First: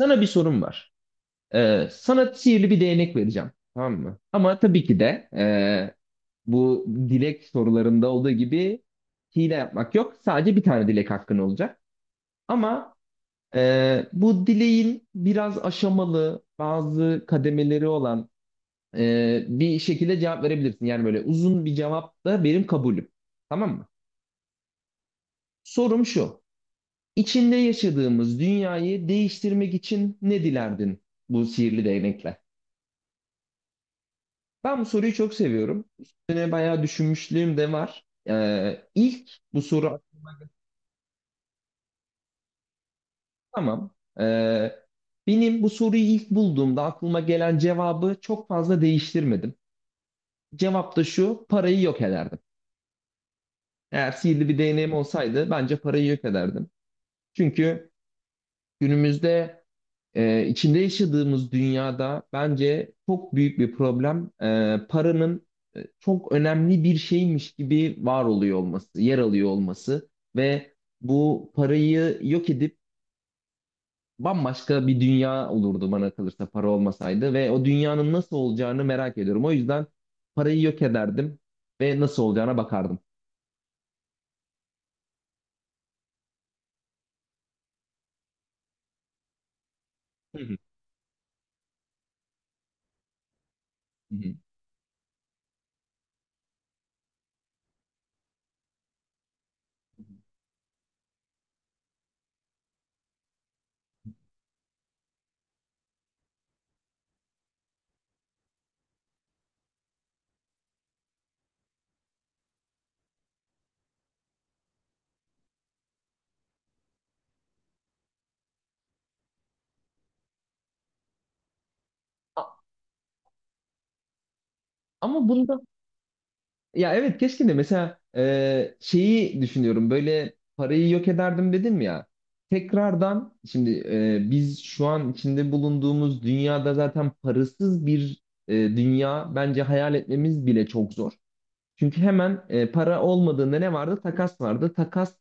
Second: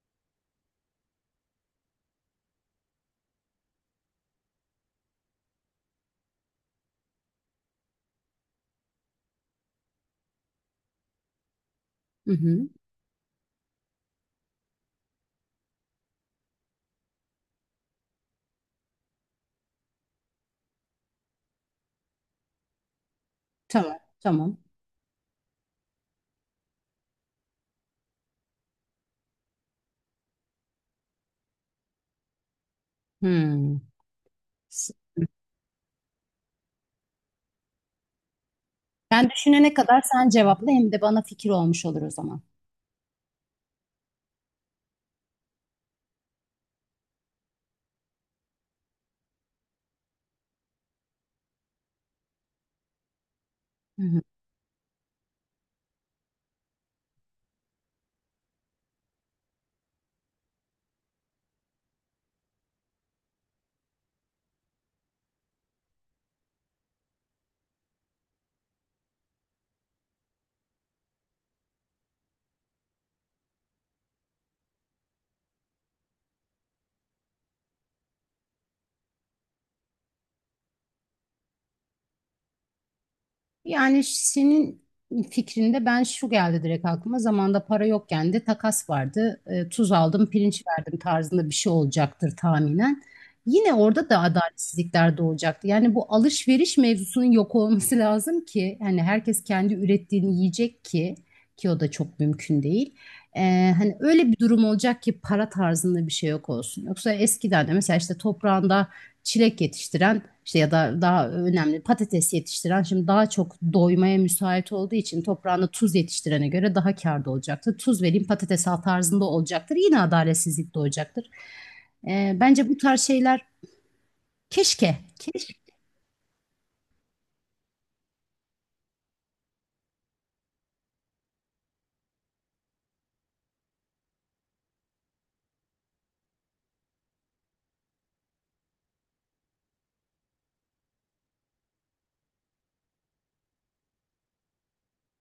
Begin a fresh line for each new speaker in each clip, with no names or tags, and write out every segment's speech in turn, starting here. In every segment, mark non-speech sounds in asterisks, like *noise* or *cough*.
Sana bir sorum var. Sana sihirli bir değnek vereceğim. Tamam mı? Ama tabii ki de bu dilek sorularında olduğu gibi hile yapmak yok. Sadece bir tane dilek hakkın olacak.
Hı hı.
Ama bu dileğin biraz aşamalı, bazı kademeleri olan bir şekilde cevap verebilirsin. Yani böyle uzun bir cevap da benim kabulüm. Tamam mı?
Tamam, tamam.
Sorum şu. İçinde yaşadığımız dünyayı değiştirmek için ne dilerdin bu sihirli değnekle?
Hmm.
Ben bu
S-
soruyu çok seviyorum. Üstüne bayağı düşünmüşlüğüm de var.
Ben
İlk bu
düşünene
soru
kadar sen cevapla, hem de bana fikir olmuş olur o zaman.
tamam. Ee, Benim bu soruyu ilk bulduğumda aklıma gelen cevabı çok fazla değiştirmedim. Cevap da şu, parayı yok ederdim.
Hı
Eğer
hı.
sihirli bir değneğim olsaydı bence parayı yok ederdim. Çünkü günümüzde içinde yaşadığımız dünyada bence çok büyük bir problem paranın çok önemli bir şeymiş gibi var oluyor olması, yer alıyor olması ve bu parayı yok edip bambaşka bir dünya olurdu bana kalırsa para olmasaydı ve o dünyanın nasıl olacağını merak ediyorum. O yüzden parayı yok ederdim ve nasıl olacağına bakardım.
Yani senin fikrinde ben şu geldi direkt aklıma. Zamanda para yokken de takas vardı. Tuz aldım,
Hı hı.
pirinç verdim tarzında bir şey olacaktır tahminen. Yine orada
Hı
da
hı.
adaletsizlikler doğacaktı. Yani bu alışveriş mevzusunun yok olması lazım ki hani herkes kendi ürettiğini yiyecek ki o da çok mümkün değil. Hani öyle bir durum olacak ki para tarzında bir şey yok olsun. Yoksa eskiden de mesela işte toprağında çilek yetiştiren, işte ya da daha önemli patates yetiştiren şimdi daha çok doymaya müsait olduğu için toprağında tuz yetiştirene göre daha kârda olacaktır. Tuz vereyim patates al tarzında olacaktır. Yine adaletsizlik doğacaktır.
A-
Bence bu tarz şeyler keşke.
Ama
Keşke.
bunda ya evet keşke de mesela şeyi düşünüyorum böyle parayı yok ederdim dedim ya tekrardan şimdi biz şu an içinde bulunduğumuz dünyada zaten parasız bir dünya bence hayal etmemiz bile çok zor. Çünkü hemen para olmadığında ne vardı? Takas vardı. Takas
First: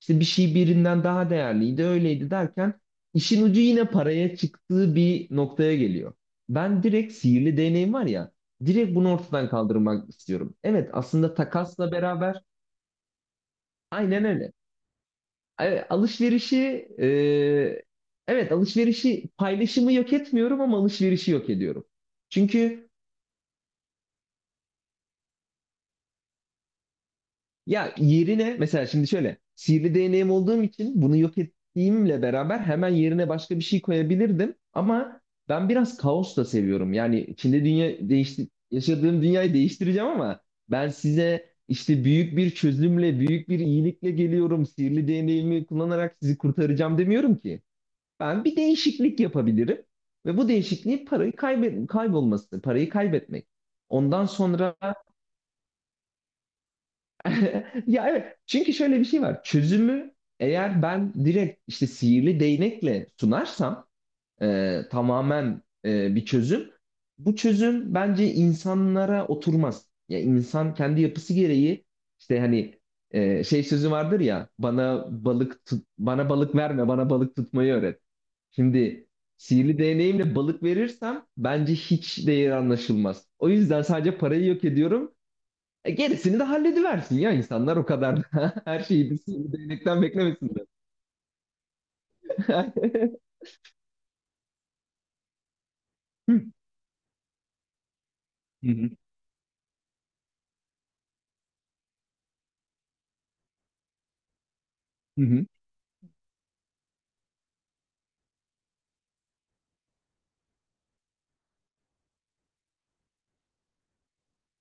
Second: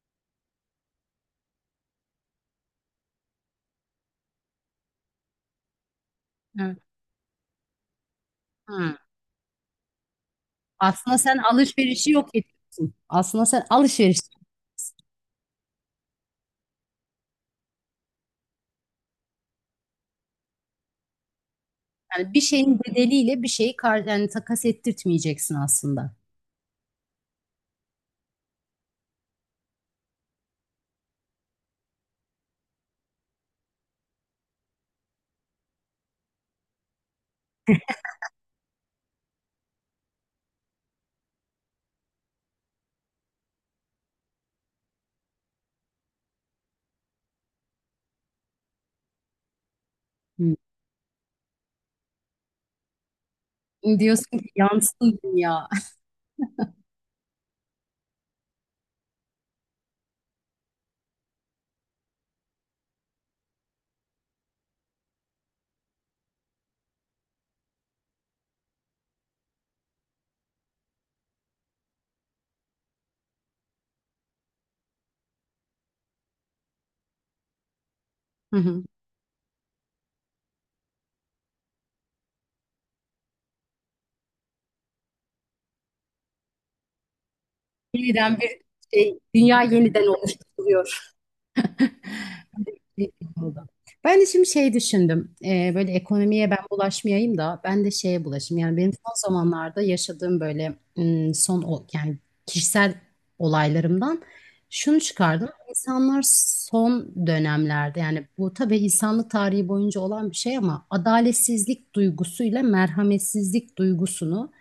işte bir şey birinden daha değerliydi, öyleydi derken işin ucu yine paraya çıktığı bir noktaya geliyor.
Evet.
Ben direkt sihirli değneğim var ya, direkt
Hı.
bunu ortadan kaldırmak istiyorum. Evet,
Aslında
aslında
sen
takasla
alışverişi yok
beraber
ediyorsun. Aslında sen alışveriş,
aynen öyle. Alışverişi e, evet alışverişi paylaşımı yok etmiyorum ama alışverişi yok ediyorum.
yani bir şeyin
Çünkü
bedeliyle bir şeyi kar, yani takas ettirtmeyeceksin aslında.
ya yerine mesela şimdi şöyle sihirli değneğim olduğum için bunu yok ettiğimle beraber hemen yerine başka bir şey koyabilirdim. Ama ben biraz kaos da seviyorum. Yani içinde dünya değişti, yaşadığım dünyayı değiştireceğim ama ben size işte büyük bir çözümle, büyük bir iyilikle geliyorum. Sihirli değneğimi kullanarak sizi kurtaracağım demiyorum ki. Ben bir değişiklik yapabilirim ve bu
Hı.
değişikliği parayı kaybet kaybolması, parayı kaybetmek. Ondan
Diyorsun ki
sonra
yansın dünya.
*laughs* ya evet çünkü şöyle bir şey var çözümü eğer ben direkt işte sihirli değnekle sunarsam tamamen bir çözüm bu çözüm bence insanlara oturmaz. Ya insan kendi yapısı gereği işte hani şey sözü vardır ya bana balık tut, bana balık verme bana balık tutmayı öğret.
*laughs*
Şimdi sihirli değneğimle balık verirsem bence hiç değeri anlaşılmaz. O yüzden sadece parayı yok ediyorum gerisini de hallediversin ya insanlar o kadar
Yeniden
da *laughs* her şeyi bir sivri
dünya
değnekten
yeniden
beklemesinler.
oluşturuluyor. Bir
*laughs*
film oldu. Ben de şimdi şey düşündüm. Böyle
Hı
ekonomiye ben bulaşmayayım da ben de şeye bulaşayım. Yani
hı,
benim son zamanlarda yaşadığım böyle yani kişisel olaylarımdan şunu
hı hı,
çıkardım. İnsanlar son dönemlerde, yani bu tabii insanlık tarihi boyunca olan bir şey, ama adaletsizlik duygusuyla merhametsizlik duygusunu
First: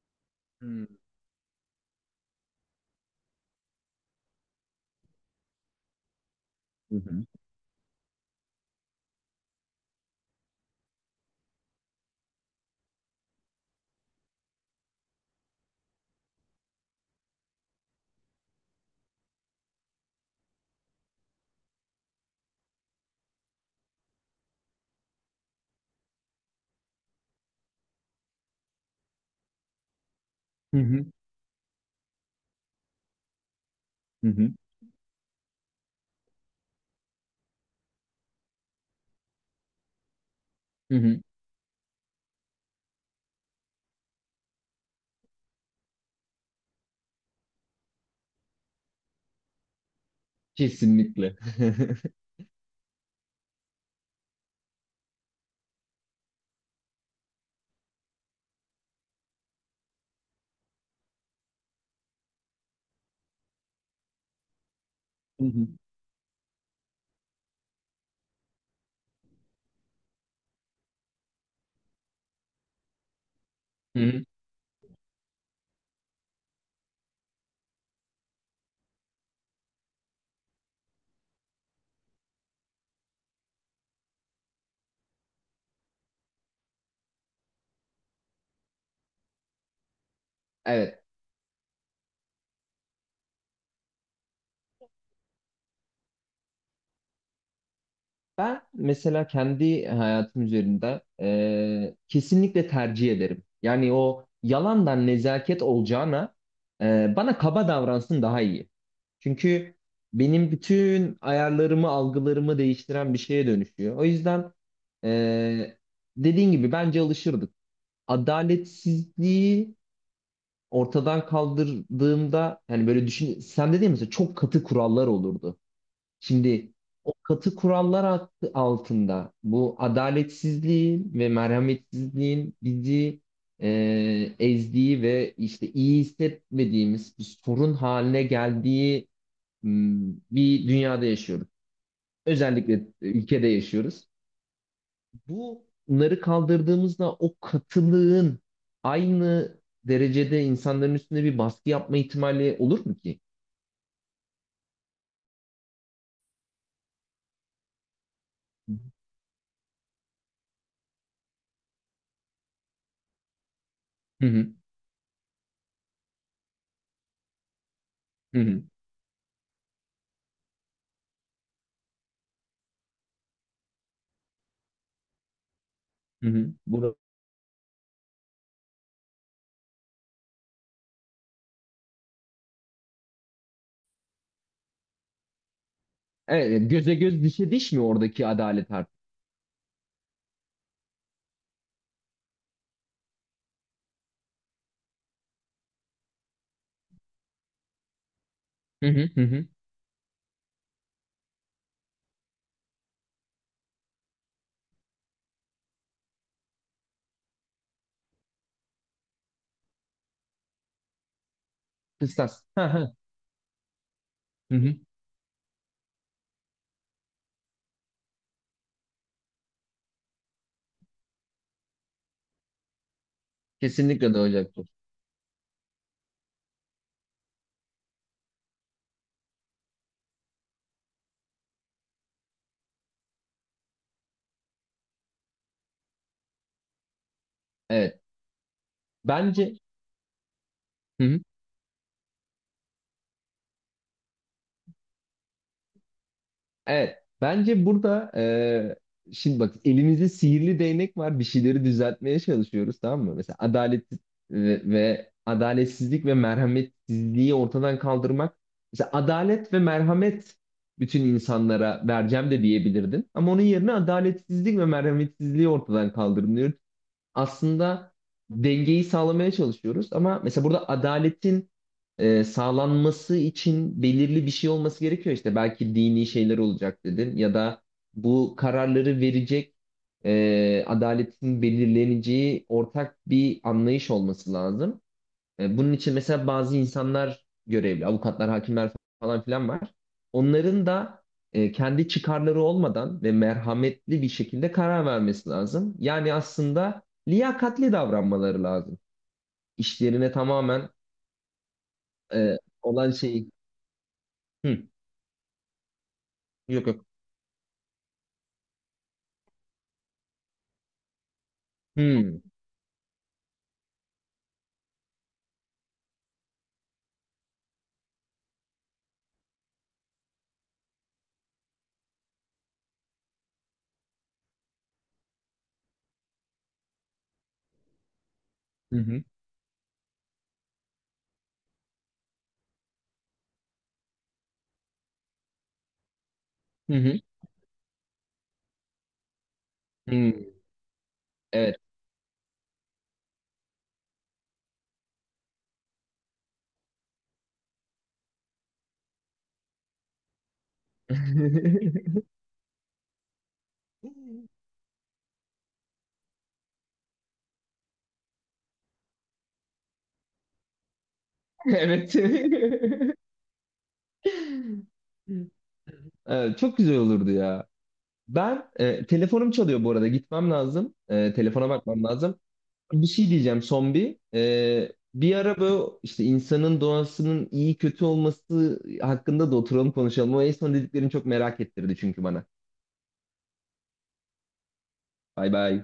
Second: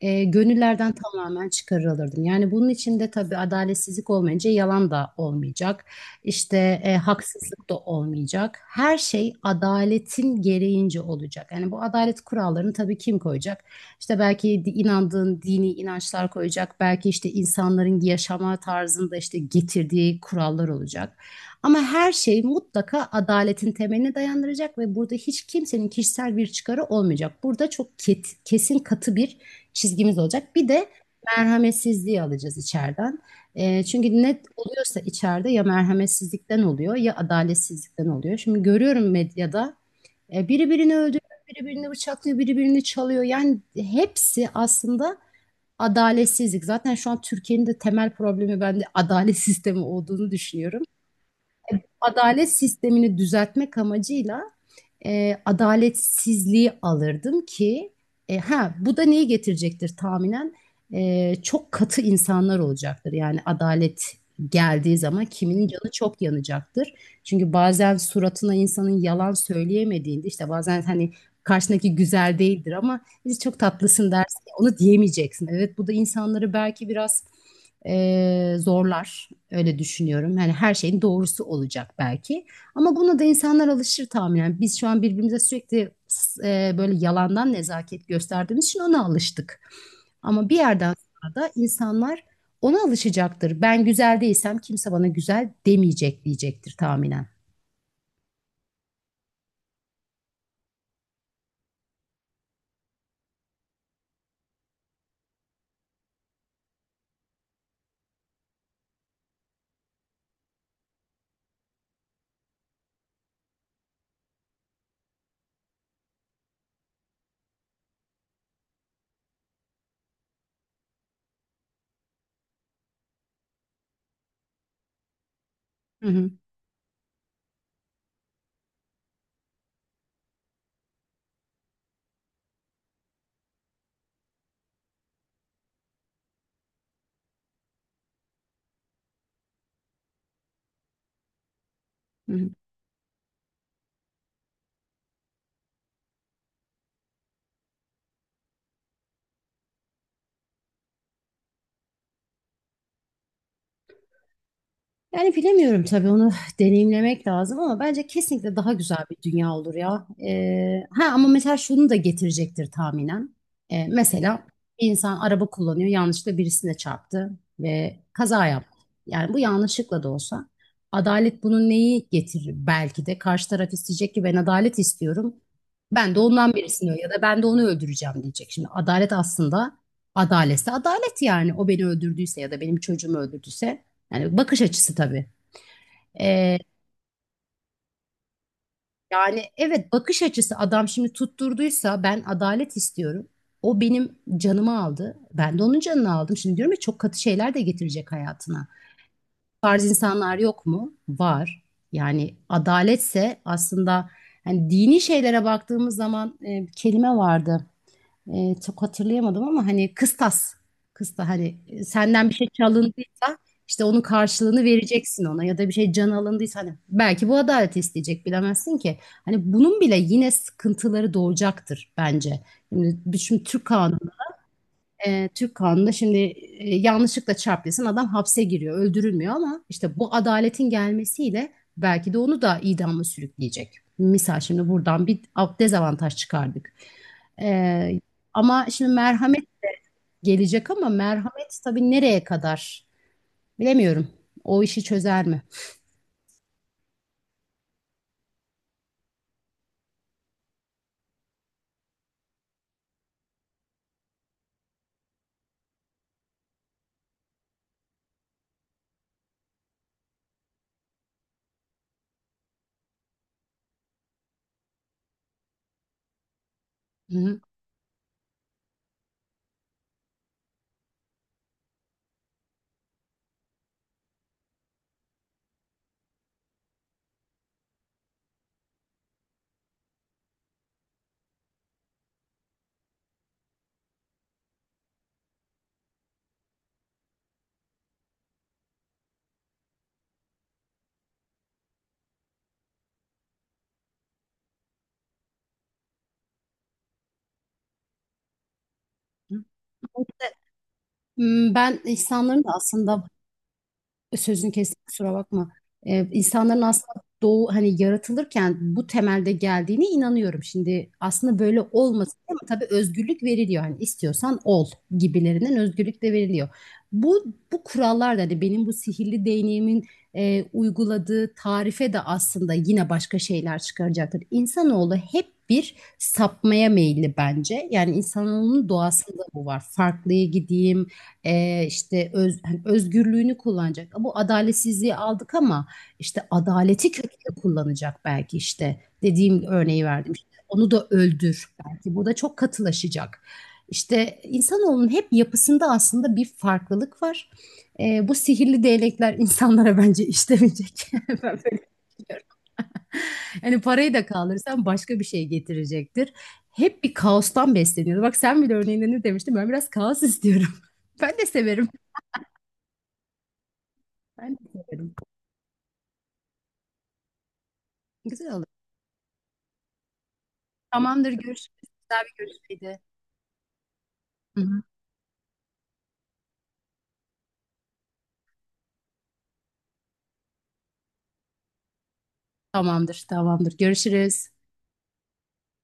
hmm,
gönüllerden tamamen çıkarılırdım. Yani bunun içinde tabii adaletsizlik olmayınca yalan da olmayacak. İşte
hı hı,
haksızlık da olmayacak. Her şey adaletin gereğince olacak. Yani bu adalet kurallarını tabii kim koyacak? İşte belki inandığın dini inançlar koyacak. Belki işte insanların yaşama tarzında işte getirdiği kurallar olacak. Ama her şey mutlaka adaletin temeline dayandıracak ve burada hiç kimsenin kişisel bir çıkarı olmayacak. Burada çok kesin katı bir çizgimiz olacak. Bir
hı
de
hı,
merhametsizliği alacağız içeriden. Çünkü
hı
net
hı,
oluyorsa içeride ya merhametsizlikten oluyor ya adaletsizlikten oluyor. Şimdi görüyorum medyada biri birini
hı hı.
öldürüyor, biri birini bıçaklıyor, biri birini çalıyor. Yani hepsi aslında adaletsizlik. Zaten şu an Türkiye'nin de temel problemi ben de *laughs* adalet sistemi olduğunu düşünüyorum.
Kesinlikle. *laughs*
Adalet sistemini düzeltmek amacıyla adaletsizliği alırdım ki ha bu da neyi getirecektir tahminen. Çok katı insanlar olacaktır. Yani adalet geldiği zaman
Hı hı,
kiminin canı çok yanacaktır. Çünkü bazen suratına insanın yalan söyleyemediğinde, işte bazen hani karşındaki güzel değildir ama biz çok
hı
tatlısın
hı.
dersin ya, onu diyemeyeceksin. Evet, bu da insanları belki biraz zorlar öyle düşünüyorum. Yani her şeyin doğrusu olacak belki. Ama buna da insanlar alışır tahminen. Biz şu an birbirimize sürekli böyle yalandan nezaket gösterdiğimiz için ona alıştık. Ama bir yerden
Evet.
sonra da insanlar ona alışacaktır. Ben güzel değilsem kimse bana güzel demeyecek diyecektir tahminen.
Ben mesela kendi hayatım üzerinde kesinlikle tercih ederim. Yani o yalandan nezaket olacağına bana kaba davransın daha iyi. Çünkü benim bütün ayarlarımı, algılarımı değiştiren bir şeye dönüşüyor. O yüzden eee dediğin gibi bence alışırdık. Adaletsizliği ortadan kaldırdığımda yani böyle düşün sen dediğin mesela çok katı kurallar olurdu.
Hı hı.
Şimdi o katı kurallar altında bu adaletsizliğin ve merhametsizliğin bizi ezdiği ve işte iyi hissetmediğimiz bir sorun haline geldiği bir dünyada yaşıyoruz.
Hı hı.
Özellikle ülkede yaşıyoruz. Bunları kaldırdığımızda o katılığın aynı derecede insanların üstünde bir baskı yapma ihtimali olur mu ki?
Yani bilemiyorum tabii, onu deneyimlemek lazım, ama bence kesinlikle daha güzel bir dünya olur ya. Ha ama mesela şunu da getirecektir tahminen.
Hı
Mesela
hı,
bir insan araba kullanıyor, yanlışlıkla birisine çarptı ve
hı
kaza
hı,
yaptı. Yani bu yanlışlıkla da olsa adalet bunun neyi getirir, belki de karşı taraf isteyecek ki ben adalet istiyorum. Ben de
hı hı.
ondan birisini
Bunu,
ya da ben de onu öldüreceğim diyecek. Şimdi adalet aslında adaletse adalet, yani o beni öldürdüyse ya da benim çocuğumu öldürdüyse, yani bakış açısı tabii.
evet,
Ee,
yani göze göz dişe diş mi oradaki adalet artık?
Yani evet, bakış açısı, adam şimdi tutturduysa ben adalet istiyorum. O benim canımı aldı. Ben de onun canını aldım. Şimdi diyorum ya çok katı şeyler de getirecek hayatına.
Hı hı, hı hı.
Bu tarz insanlar yok mu? Var. Yani adaletse aslında hani dini şeylere baktığımız zaman bir kelime vardı. Çok hatırlayamadım ama hani kıstas. Kısta hani senden bir
Kıstas.
şey
Hı hı,
çalındıysa işte onun
hı
karşılığını
hı.
vereceksin ona, ya da bir şey can alındıysa hani belki bu adaleti isteyecek bilemezsin ki. Hani bunun bile yine sıkıntıları doğacaktır bence. Şimdi, Türk kanunu
Kesinlikle doğacaktır.
Türk kanununda şimdi yanlışlıkla çarpılsın adam, hapse giriyor, öldürülmüyor, ama işte bu adaletin gelmesiyle belki de onu da idama sürükleyecek. Misal şimdi buradan bir dezavantaj çıkardık.
Evet.
E, Ama şimdi merhamet
Bence
gelecek, ama
hı hı.
merhamet tabii nereye kadar bilemiyorum. O işi çözer mi?
Evet. Bence burada şimdi bak elimizde sihirli değnek var. Bir şeyleri düzeltmeye çalışıyoruz tamam mı? Mesela adalet ve adaletsizlik ve merhametsizliği ortadan kaldırmak. Mesela adalet ve merhamet bütün insanlara vereceğim de diyebilirdin. Ama onun yerine adaletsizlik ve merhametsizliği ortadan kaldırılıyor
Hı hı.
aslında dengeyi sağlamaya çalışıyoruz ama mesela burada adaletin sağlanması için belirli bir şey olması gerekiyor işte belki dini şeyler olacak dedin ya da bu kararları verecek adaletin belirleneceği ortak bir anlayış olması lazım. Bunun için mesela bazı insanlar görevli, avukatlar, hakimler falan filan var. Onların da kendi çıkarları olmadan ve merhametli bir şekilde karar vermesi lazım. Yani aslında liyakatli davranmaları lazım. İşlerine tamamen
Ben
e,
insanların da
olan
aslında
şeyi...
sözünü
Hı,
kestim, kusura bakma. İnsanların
yok yok.
aslında doğu hani yaratılırken bu temelde geldiğine inanıyorum. Şimdi aslında böyle olmasın,
Hı,
ama tabii özgürlük veriliyor. Hani istiyorsan ol gibilerinden özgürlük de veriliyor. Bu bu kurallar da hani benim bu sihirli değneğimin uyguladığı tarife de aslında yine başka şeyler çıkaracaktır. İnsanoğlu hep bir sapmaya meyilli bence. Yani insanoğlunun
hı,
doğasında bu var. Farklıya gideyim, işte özgürlüğünü kullanacak. Bu adaletsizliği aldık, ama işte
hı,
adaleti
hı,
kötüye kullanacak belki işte. Dediğim örneği
hı,
verdim. İşte
hı.
onu da öldür.
Evet.
Belki bu da çok katılaşacak. İşte insanoğlunun hep yapısında aslında bir farklılık var. Bu sihirli değnekler insanlara bence işlemeyecek. *laughs* Ben böyle
*laughs*
düşünüyorum. Yani parayı da kaldırırsan başka bir şey getirecektir. Hep bir kaostan besleniyoruz. Bak sen bile örneğinde ne demiştin? Ben biraz kaos istiyorum. *laughs* Ben de severim.
Evet. *laughs*
Ben de severim.
Evet, çok güzel olurdu ya.
Güzel olur.
Ben telefonum çalıyor bu arada. Gitmem lazım.
Tamamdır,
Telefona
görüşürüz.
bakmam
Güzel bir
lazım.
görüşmeydi.
Bir şey diyeceğim son bir.
Hı hı.
Bir ara böyle işte insanın doğasının iyi kötü olması hakkında da oturalım konuşalım. O en son dediklerini çok merak ettirdi çünkü bana.
Tamamdır, görüşürüz.
Bay bay.